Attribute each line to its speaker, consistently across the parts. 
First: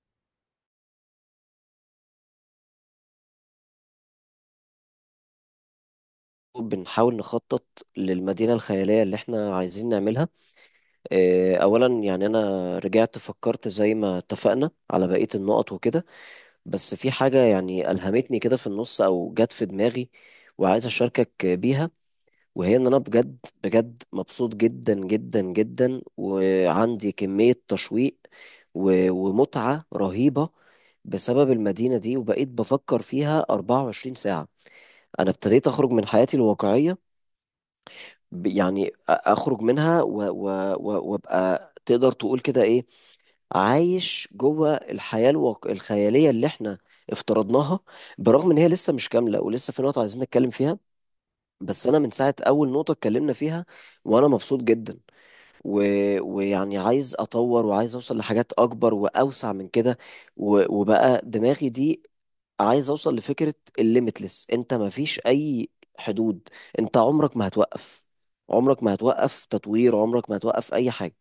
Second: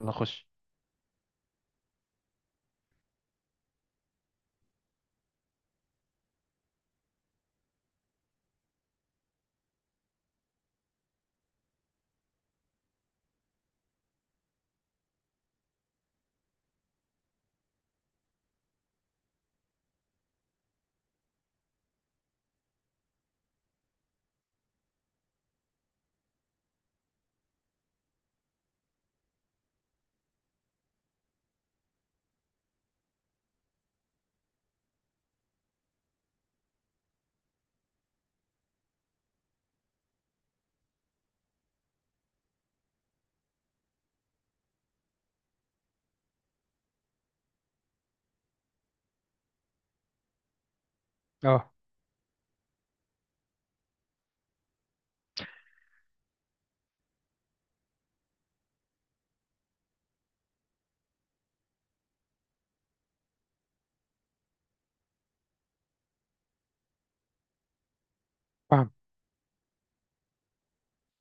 Speaker 1: نخش.
Speaker 2: بنحاول نخطط للمدينة الخيالية اللي احنا عايزين نعملها. أولا يعني أنا رجعت فكرت زي ما اتفقنا على بقية النقط وكده، بس في حاجة يعني ألهمتني كده في النص أو جت في دماغي وعايز أشاركك بيها. وهي إن أنا بجد مبسوط جدا جدا جدا وعندي كمية تشويق و- ومتعة رهيبة بسبب المدينة دي وبقيت بفكر فيها 24 ساعة. أنا ابتديت أخرج من حياتي الواقعية، اخرج منها و- و- و- وابقى تقدر تقول كده ايه، عايش جوه الحياة الواقع الخيالية اللي احنا افترضناها، برغم ان هي لسه مش كاملة ولسه في نقطة عايزين نتكلم فيها.
Speaker 1: اه.
Speaker 2: بس انا من ساعة اول نقطة اتكلمنا فيها وانا مبسوط جدا و... ويعني عايز اطور وعايز اوصل لحاجات اكبر واوسع من كده و... وبقى دماغي دي عايز اوصل لفكرة الليميتلس، انت مفيش اي حدود، انت عمرك ما هتوقف، عمرك
Speaker 1: فاهم
Speaker 2: ما هتوقف تطوير، عمرك ما هتوقف اي حاجة.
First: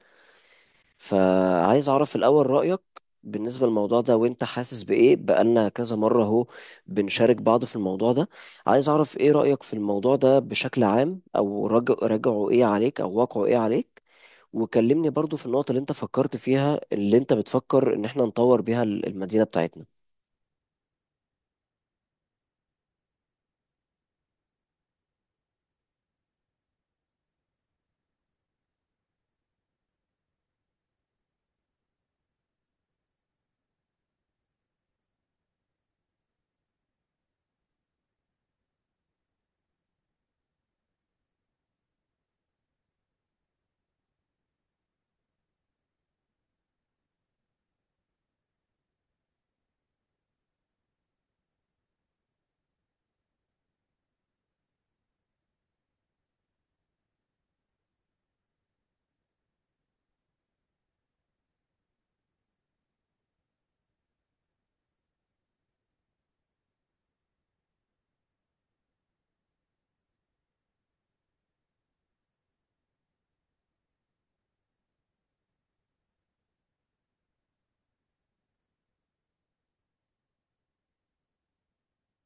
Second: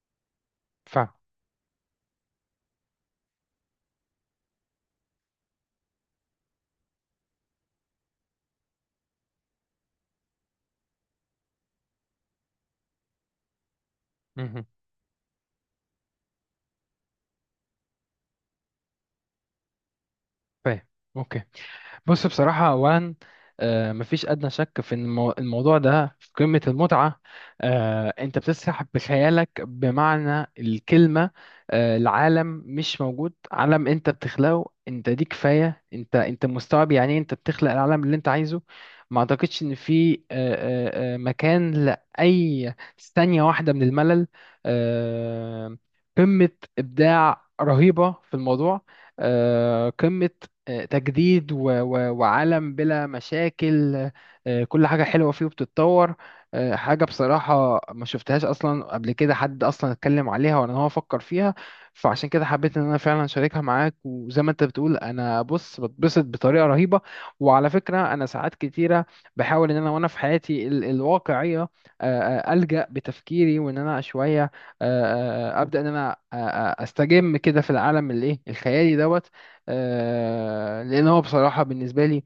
Speaker 1: فاهم.
Speaker 2: فعايز اعرف الاول رأيك بالنسبة للموضوع ده، وانت حاسس بايه بقالنا كذا مرة اهو بنشارك بعض في الموضوع ده. عايز اعرف ايه رأيك في الموضوع ده بشكل عام، او رجعه ايه عليك، او واقعه ايه عليك.
Speaker 1: مهم.
Speaker 2: وكلمني برضو في النقطة اللي انت فكرت فيها اللي انت بتفكر ان احنا نطور بيها المدينة بتاعتنا.
Speaker 1: فاهم. اوكي. بص بصراحة أولا، مفيش أدنى شك في إن الموضوع ده في قمة المتعة. أنت بتسرح بخيالك بمعنى الكلمة. العالم مش موجود، عالم أنت بتخلقه أنت، دي كفاية. أنت مستوعب يعني إيه، أنت بتخلق العالم اللي أنت عايزه. ما أعتقدش إن في مكان لأي ثانية واحدة من الملل. آه، قمة إبداع رهيبة في الموضوع. قمة تجديد وعالم بلا مشاكل. كل حاجة حلوة فيه وبتتطور. حاجة بصراحة ما شفتهاش أصلا قبل كده، حد أصلا اتكلم عليها ولا إن هو فكر فيها. فعشان كده حبيت إن أنا فعلا أشاركها معاك. وزي ما أنت بتقول، أنا بص بتبسط بطريقة رهيبة. وعلى فكرة، أنا ساعات كتيرة بحاول إن أنا وأنا في حياتي الواقعية، ألجأ بتفكيري وإن أنا شوية، أبدأ إن أنا أستجم كده في العالم الإيه الخيالي دوت. لان هو بصراحة بالنسبة لي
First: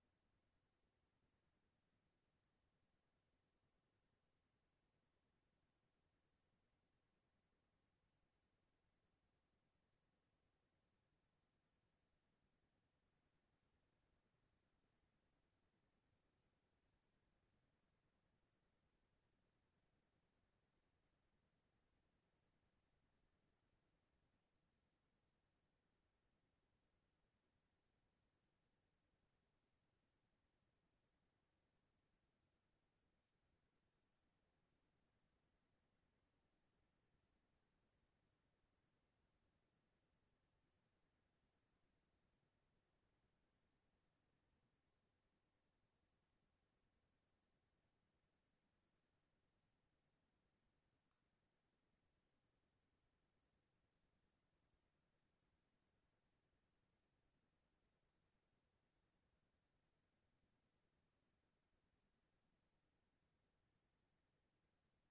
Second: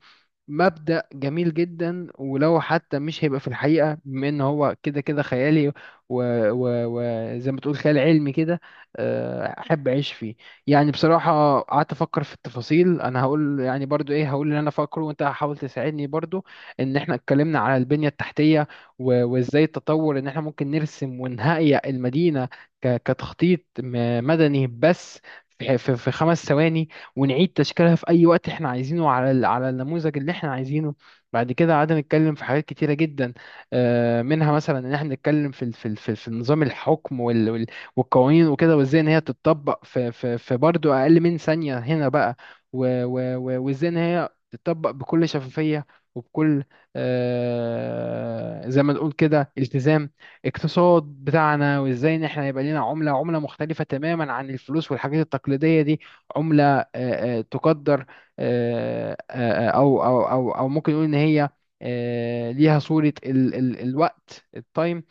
Speaker 1: مبدأ جميل جدا، ولو حتى مش هيبقى في الحقيقة بما ان هو كده كده خيالي. وزي و... وزي ما تقول خيال علمي كده، احب اعيش فيه. يعني بصراحة قعدت افكر في التفاصيل، انا هقول يعني برضو ايه، هقول اللي انا فاكره وانت هحاول تساعدني برضو. ان احنا اتكلمنا على البنية التحتية وازاي التطور، ان احنا ممكن نرسم ونهيئ المدينة كتخطيط مدني بس في 5 ثواني، ونعيد تشكيلها في أي وقت إحنا عايزينه على على النموذج اللي إحنا عايزينه. بعد كده قعدنا نتكلم في حاجات كتيرة جدا، منها مثلا إن إحنا نتكلم في في نظام الحكم والقوانين وكده، وإزاي إن هي تتطبق في برضه أقل من ثانية هنا بقى. وإزاي إن هي تتطبق بكل شفافية وبكل، زي ما نقول كده، التزام. اقتصاد بتاعنا وازاي ان احنا يبقى لنا عملة مختلفة تماما عن الفلوس والحاجات التقليدية دي. عملة تقدر او او او او ممكن نقول ان هي ليها صورة ال ال الوقت التايم.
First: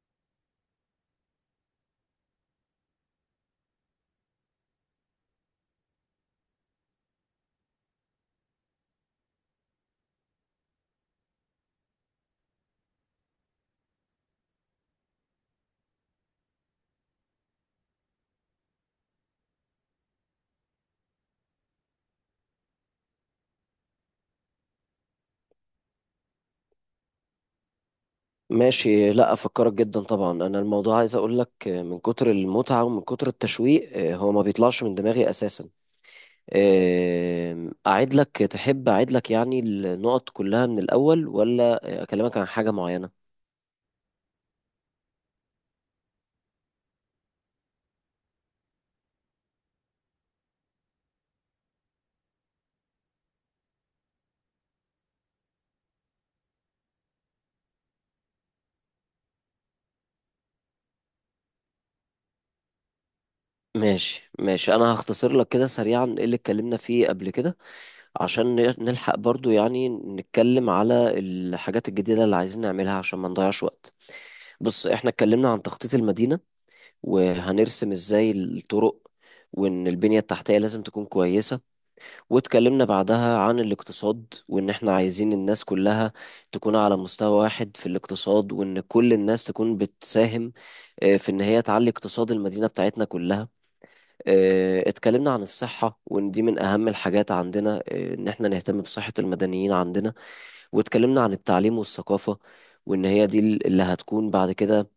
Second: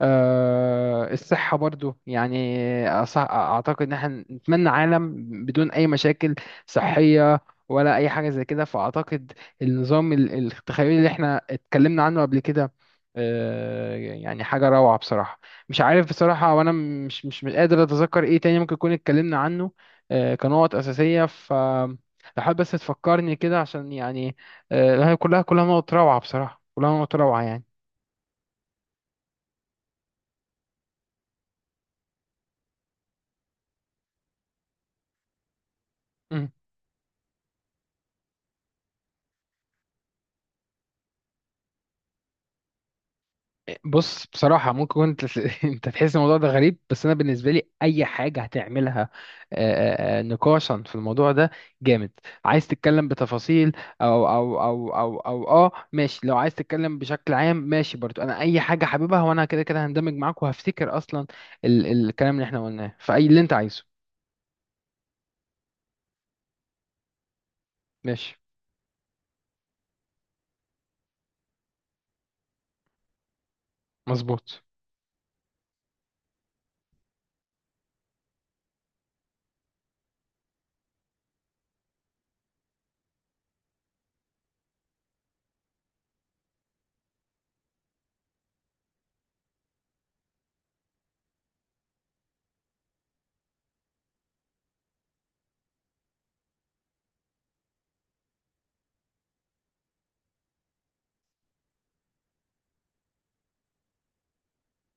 Speaker 1: الصحة برضو يعني، أعتقد إن احنا نتمنى عالم بدون أي مشاكل صحية ولا أي حاجة زي كده. فأعتقد النظام التخيلي اللي احنا اتكلمنا عنه قبل كده، يعني حاجة روعة بصراحة. مش عارف بصراحة، وأنا مش قادر أتذكر إيه تاني ممكن يكون اتكلمنا عنه كنقط أساسية. ف لو حابب بس تفكرني كده عشان يعني، هي كلها، كلها نقط روعة بصراحة، كلها نقط روعة يعني.
Speaker 2: ماشي، لا افكرك جدا طبعا. انا الموضوع عايز اقول لك، من كتر المتعه ومن كتر التشويق، هو ما بيطلعش من دماغي اساسا. اعيد لك، تحب اعيد لك يعني النقط كلها من الاول، ولا اكلمك عن حاجه معينه؟
Speaker 1: بص بصراحة ممكن انت انت تحس الموضوع ده غريب، بس انا بالنسبة لي اي حاجة هتعملها نقاشا في الموضوع ده جامد. عايز تتكلم بتفاصيل او او او او او اه، ماشي. لو عايز تتكلم بشكل عام، ماشي برضو. انا اي حاجة حاببها، وانا كده كده هندمج معاك وهفتكر اصلا الكلام اللي احنا قلناه، فاي اللي انت عايزه.
Speaker 2: ماشي ماشي، انا هختصر لك كده سريعا ايه اللي اتكلمنا فيه قبل كده
Speaker 1: ماشي.
Speaker 2: عشان نلحق برضو يعني نتكلم على الحاجات الجديده اللي عايزين نعملها عشان ما نضيعش وقت.
Speaker 1: مظبوط.
Speaker 2: بص، احنا اتكلمنا عن تخطيط المدينه، وهنرسم ازاي الطرق، وان البنية التحتية لازم تكون كويسة. واتكلمنا بعدها عن الاقتصاد، وان احنا عايزين الناس كلها تكون على مستوى واحد في الاقتصاد، وان كل الناس تكون بتساهم في ان هي تعلي اقتصاد المدينة بتاعتنا كلها. اتكلمنا عن الصحة وان دي من اهم الحاجات عندنا، ان احنا نهتم بصحة المدنيين عندنا. واتكلمنا عن التعليم والثقافة، وإن هي دي اللي هتكون بعد كده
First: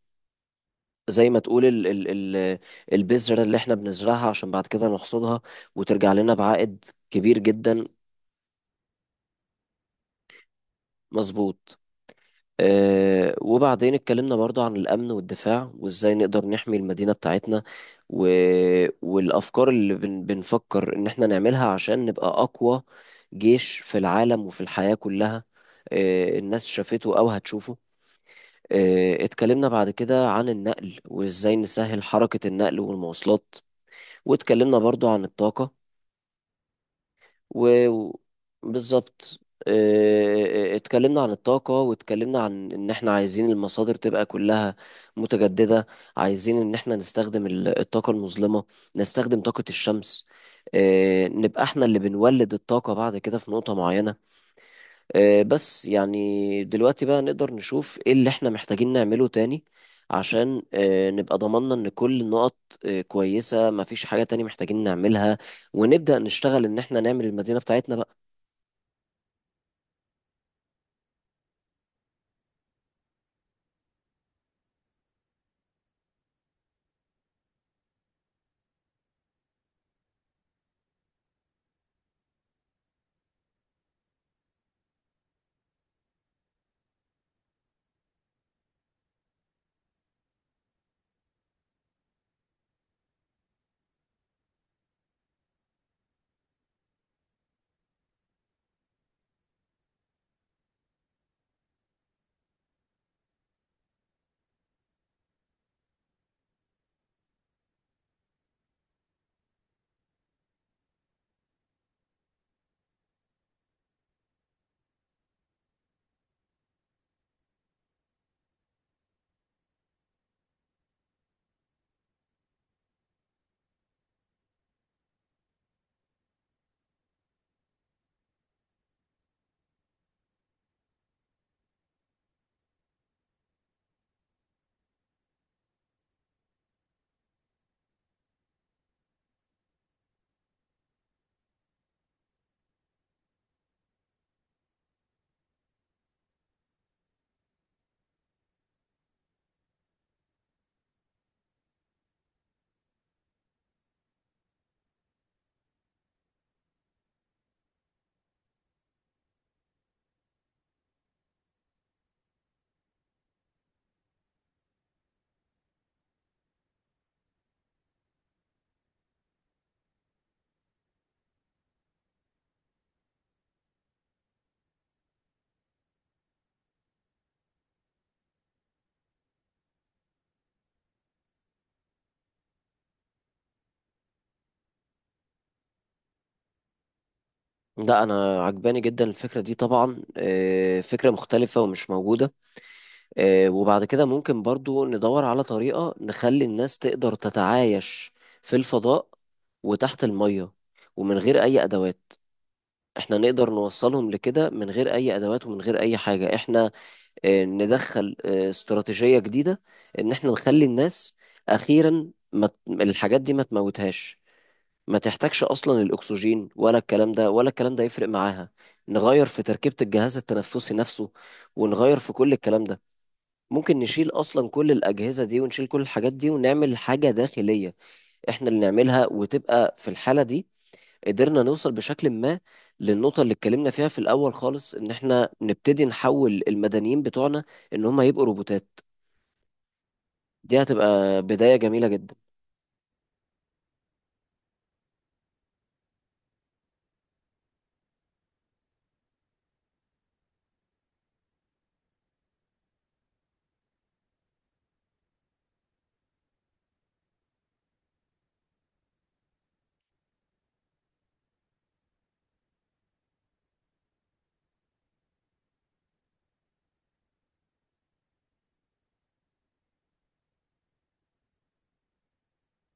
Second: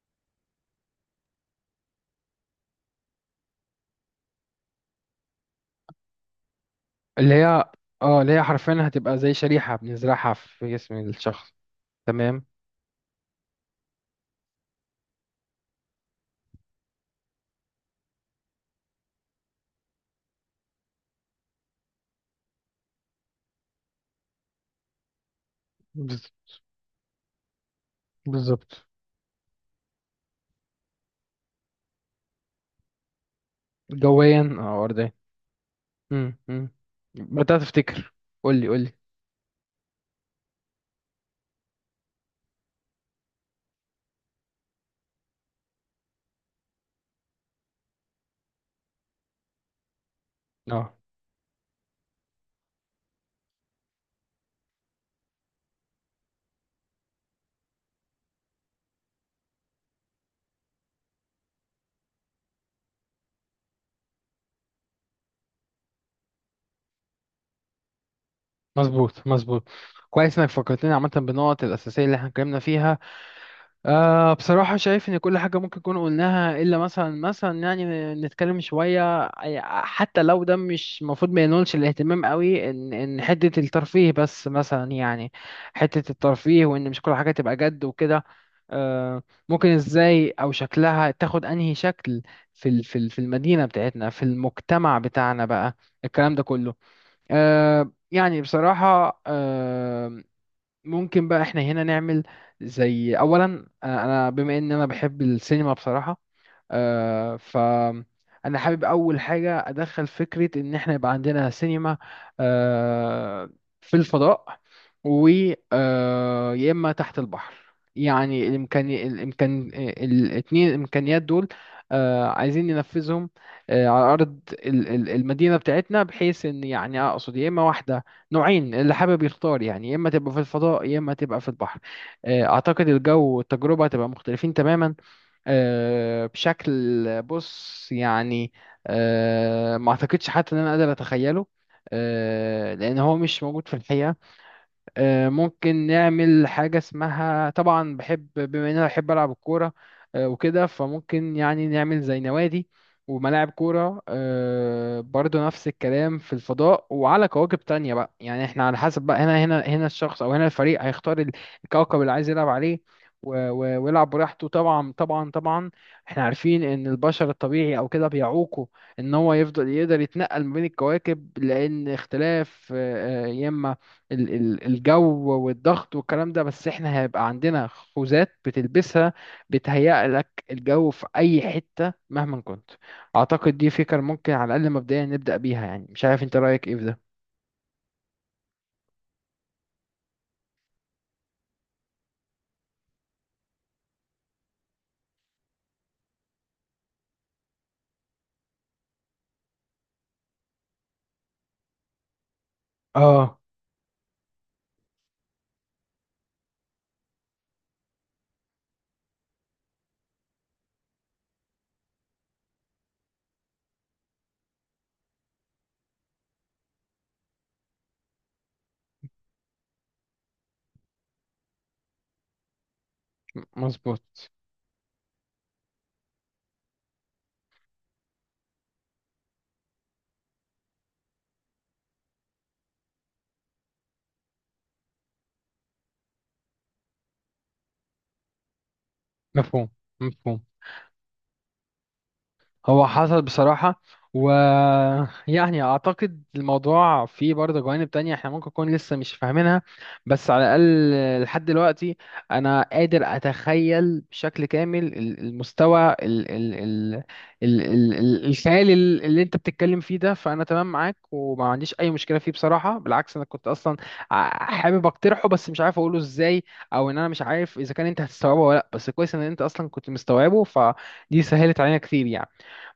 Speaker 2: زي ما تقول ال ال ال البذرة اللي احنا بنزرعها عشان بعد كده نحصدها، وترجع لنا بعائد
Speaker 1: اللي
Speaker 2: كبير
Speaker 1: هي،
Speaker 2: جدا.
Speaker 1: اه اللي هي حرفيا هتبقى زي شريحة بنزرعها في جسم الشخص.
Speaker 2: مظبوط.
Speaker 1: تمام.
Speaker 2: اه، وبعدين اتكلمنا برضو عن الأمن والدفاع، وازاي نقدر نحمي المدينة بتاعتنا، و والأفكار اللي بنفكر إن احنا نعملها عشان نبقى أقوى جيش في العالم وفي الحياة كلها.
Speaker 1: بز-
Speaker 2: اه، الناس شافته أو هتشوفه.
Speaker 1: بالظبط.
Speaker 2: اه، اتكلمنا بعد كده عن النقل وازاي نسهل حركة النقل والمواصلات.
Speaker 1: جويا
Speaker 2: واتكلمنا
Speaker 1: او
Speaker 2: برضو
Speaker 1: ارضيا.
Speaker 2: عن الطاقة
Speaker 1: امم امم بدأت
Speaker 2: و...
Speaker 1: افتكر.
Speaker 2: و-
Speaker 1: قول لي قول لي.
Speaker 2: بالظبط. اتكلمنا عن الطاقة، واتكلمنا عن ان احنا عايزين المصادر تبقى كلها متجددة. عايزين ان احنا نستخدم الطاقة المظلمة، نستخدم طاقة الشمس،
Speaker 1: اه.
Speaker 2: نبقى احنا اللي بنولد الطاقة بعد كده في نقطة معينة. بس يعني دلوقتي بقى نقدر نشوف ايه اللي احنا محتاجين نعمله تاني، عشان نبقى ضمننا ان كل النقط كويسة، مفيش حاجة تاني محتاجين نعملها، ونبدأ نشتغل ان احنا نعمل المدينة بتاعتنا بقى.
Speaker 1: مظبوط مظبوط. كويس انك فكرتني عامة بالنقط الأساسية اللي احنا اتكلمنا فيها. أه بصراحة شايف إن كل حاجة ممكن نكون قلناها، إلا مثلا يعني نتكلم شوية. حتى لو ده مش المفروض ما ينولش الاهتمام قوي، إن حتة الترفيه بس مثلا يعني. حتة الترفيه وإن مش كل حاجة تبقى جد وكده. أه، ممكن إزاي، أو شكلها تاخد أنهي شكل في في المدينة بتاعتنا، في المجتمع بتاعنا بقى، الكلام ده كله. أه يعني بصراحة، ممكن بقى احنا هنا نعمل زي اولا، أنا بما ان انا بحب السينما بصراحة، فأنا حابب أول حاجة أدخل فكرة إن إحنا يبقى عندنا سينما آه، في الفضاء، و يا إما تحت البحر. يعني الإمكانيات دول عايزين ننفذهم على أرض المدينة بتاعتنا، بحيث إن يعني أقصد يا إما واحدة، نوعين اللي حابب يختار يعني، يا إما تبقى في الفضاء يا إما تبقى في البحر. أعتقد الجو والتجربة هتبقى مختلفين تماما بشكل، بص يعني، ما اعتقدش حتى ان انا قادر اتخيله لان هو مش موجود في الحقيقة. ممكن نعمل حاجة اسمها، طبعا بحب بما ان انا بحب العب الكورة، وكده فممكن يعني نعمل زي نوادي وملاعب كورة. برضو نفس الكلام في الفضاء وعلى كواكب تانية بقى. يعني احنا على حسب بقى، هنا الشخص او هنا الفريق هيختار الكوكب اللي عايز يلعب عليه ويلعب براحته. طبعا طبعا طبعا احنا عارفين ان البشر الطبيعي او كده بيعوقه ان هو يفضل يقدر يتنقل ما بين الكواكب، لان اختلاف يا اما الجو والضغط والكلام ده. بس احنا هيبقى عندنا خوذات بتلبسها، بتهيأ لك الجو في اي حتة مهما كنت. اعتقد دي فكرة ممكن على الاقل مبدئيا نبدأ بيها. يعني مش عارف انت رأيك ايه في ده.
Speaker 2: لا، انا عجباني جدا الفكرة دي طبعا، فكرة مختلفة ومش موجودة. وبعد كده ممكن برضو ندور على طريقة نخلي الناس تقدر تتعايش في الفضاء وتحت المية ومن غير اي ادوات. احنا
Speaker 1: اه،
Speaker 2: نقدر نوصلهم لكده من غير اي ادوات ومن غير اي حاجة. احنا ندخل استراتيجية جديدة، ان احنا نخلي الناس اخيرا ما ت- الحاجات دي ما تموتهاش، ما تحتاجش اصلا الاكسجين ولا الكلام ده ولا الكلام ده يفرق معاها. نغير في تركيبة الجهاز التنفسي نفسه، ونغير في كل الكلام ده. ممكن نشيل
Speaker 1: مظبوط.
Speaker 2: اصلا كل الاجهزة دي ونشيل كل الحاجات دي، ونعمل حاجة داخلية احنا اللي نعملها، وتبقى في الحالة دي قدرنا نوصل بشكل ما للنقطة اللي اتكلمنا فيها في الأول خالص، إن إحنا نبتدي نحول المدنيين بتوعنا إن هم يبقوا روبوتات.
Speaker 1: مفهوم مفهوم.
Speaker 2: دي هتبقى بداية جميلة جدا.
Speaker 1: هو حصل بصراحة، ويعني أعتقد الموضوع فيه برضه جوانب تانية احنا ممكن نكون لسه مش فاهمينها، بس على الأقل لحد دلوقتي أنا قادر أتخيل بشكل كامل المستوى ال ال ال ال ال ال الخيال اللي أنت بتتكلم فيه ده. فأنا تمام معاك وما عنديش أي مشكلة فيه بصراحة. بالعكس أنا كنت أصلا حابب أقترحه، بس مش عارف أقوله إزاي، أو إن أنا مش عارف إذا كان أنت هتستوعبه ولا لأ. بس كويس إن أنت أصلا كنت مستوعبه، فدي سهلت علينا كتير يعني.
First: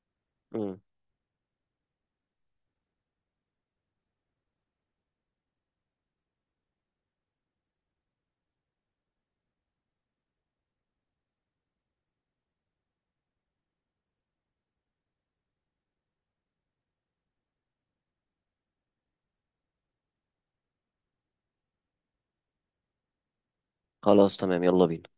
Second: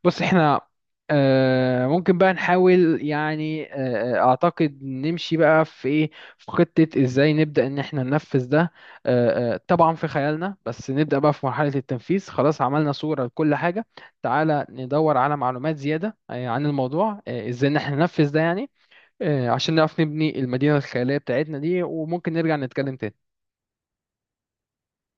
Speaker 1: بص احنا
Speaker 2: مم.
Speaker 1: ممكن بقى نحاول يعني، اعتقد نمشي بقى في ايه، في خطة ازاي نبدأ ان احنا ننفذ ده طبعا في خيالنا. بس نبدأ بقى في مرحلة التنفيذ، خلاص عملنا صورة لكل حاجة. تعالى ندور على معلومات زيادة عن الموضوع، ازاي ان احنا ننفذ ده يعني، عشان نعرف نبني المدينة الخيالية بتاعتنا دي. وممكن نرجع نتكلم تاني.
Speaker 2: خلاص تمام، يلا بينا.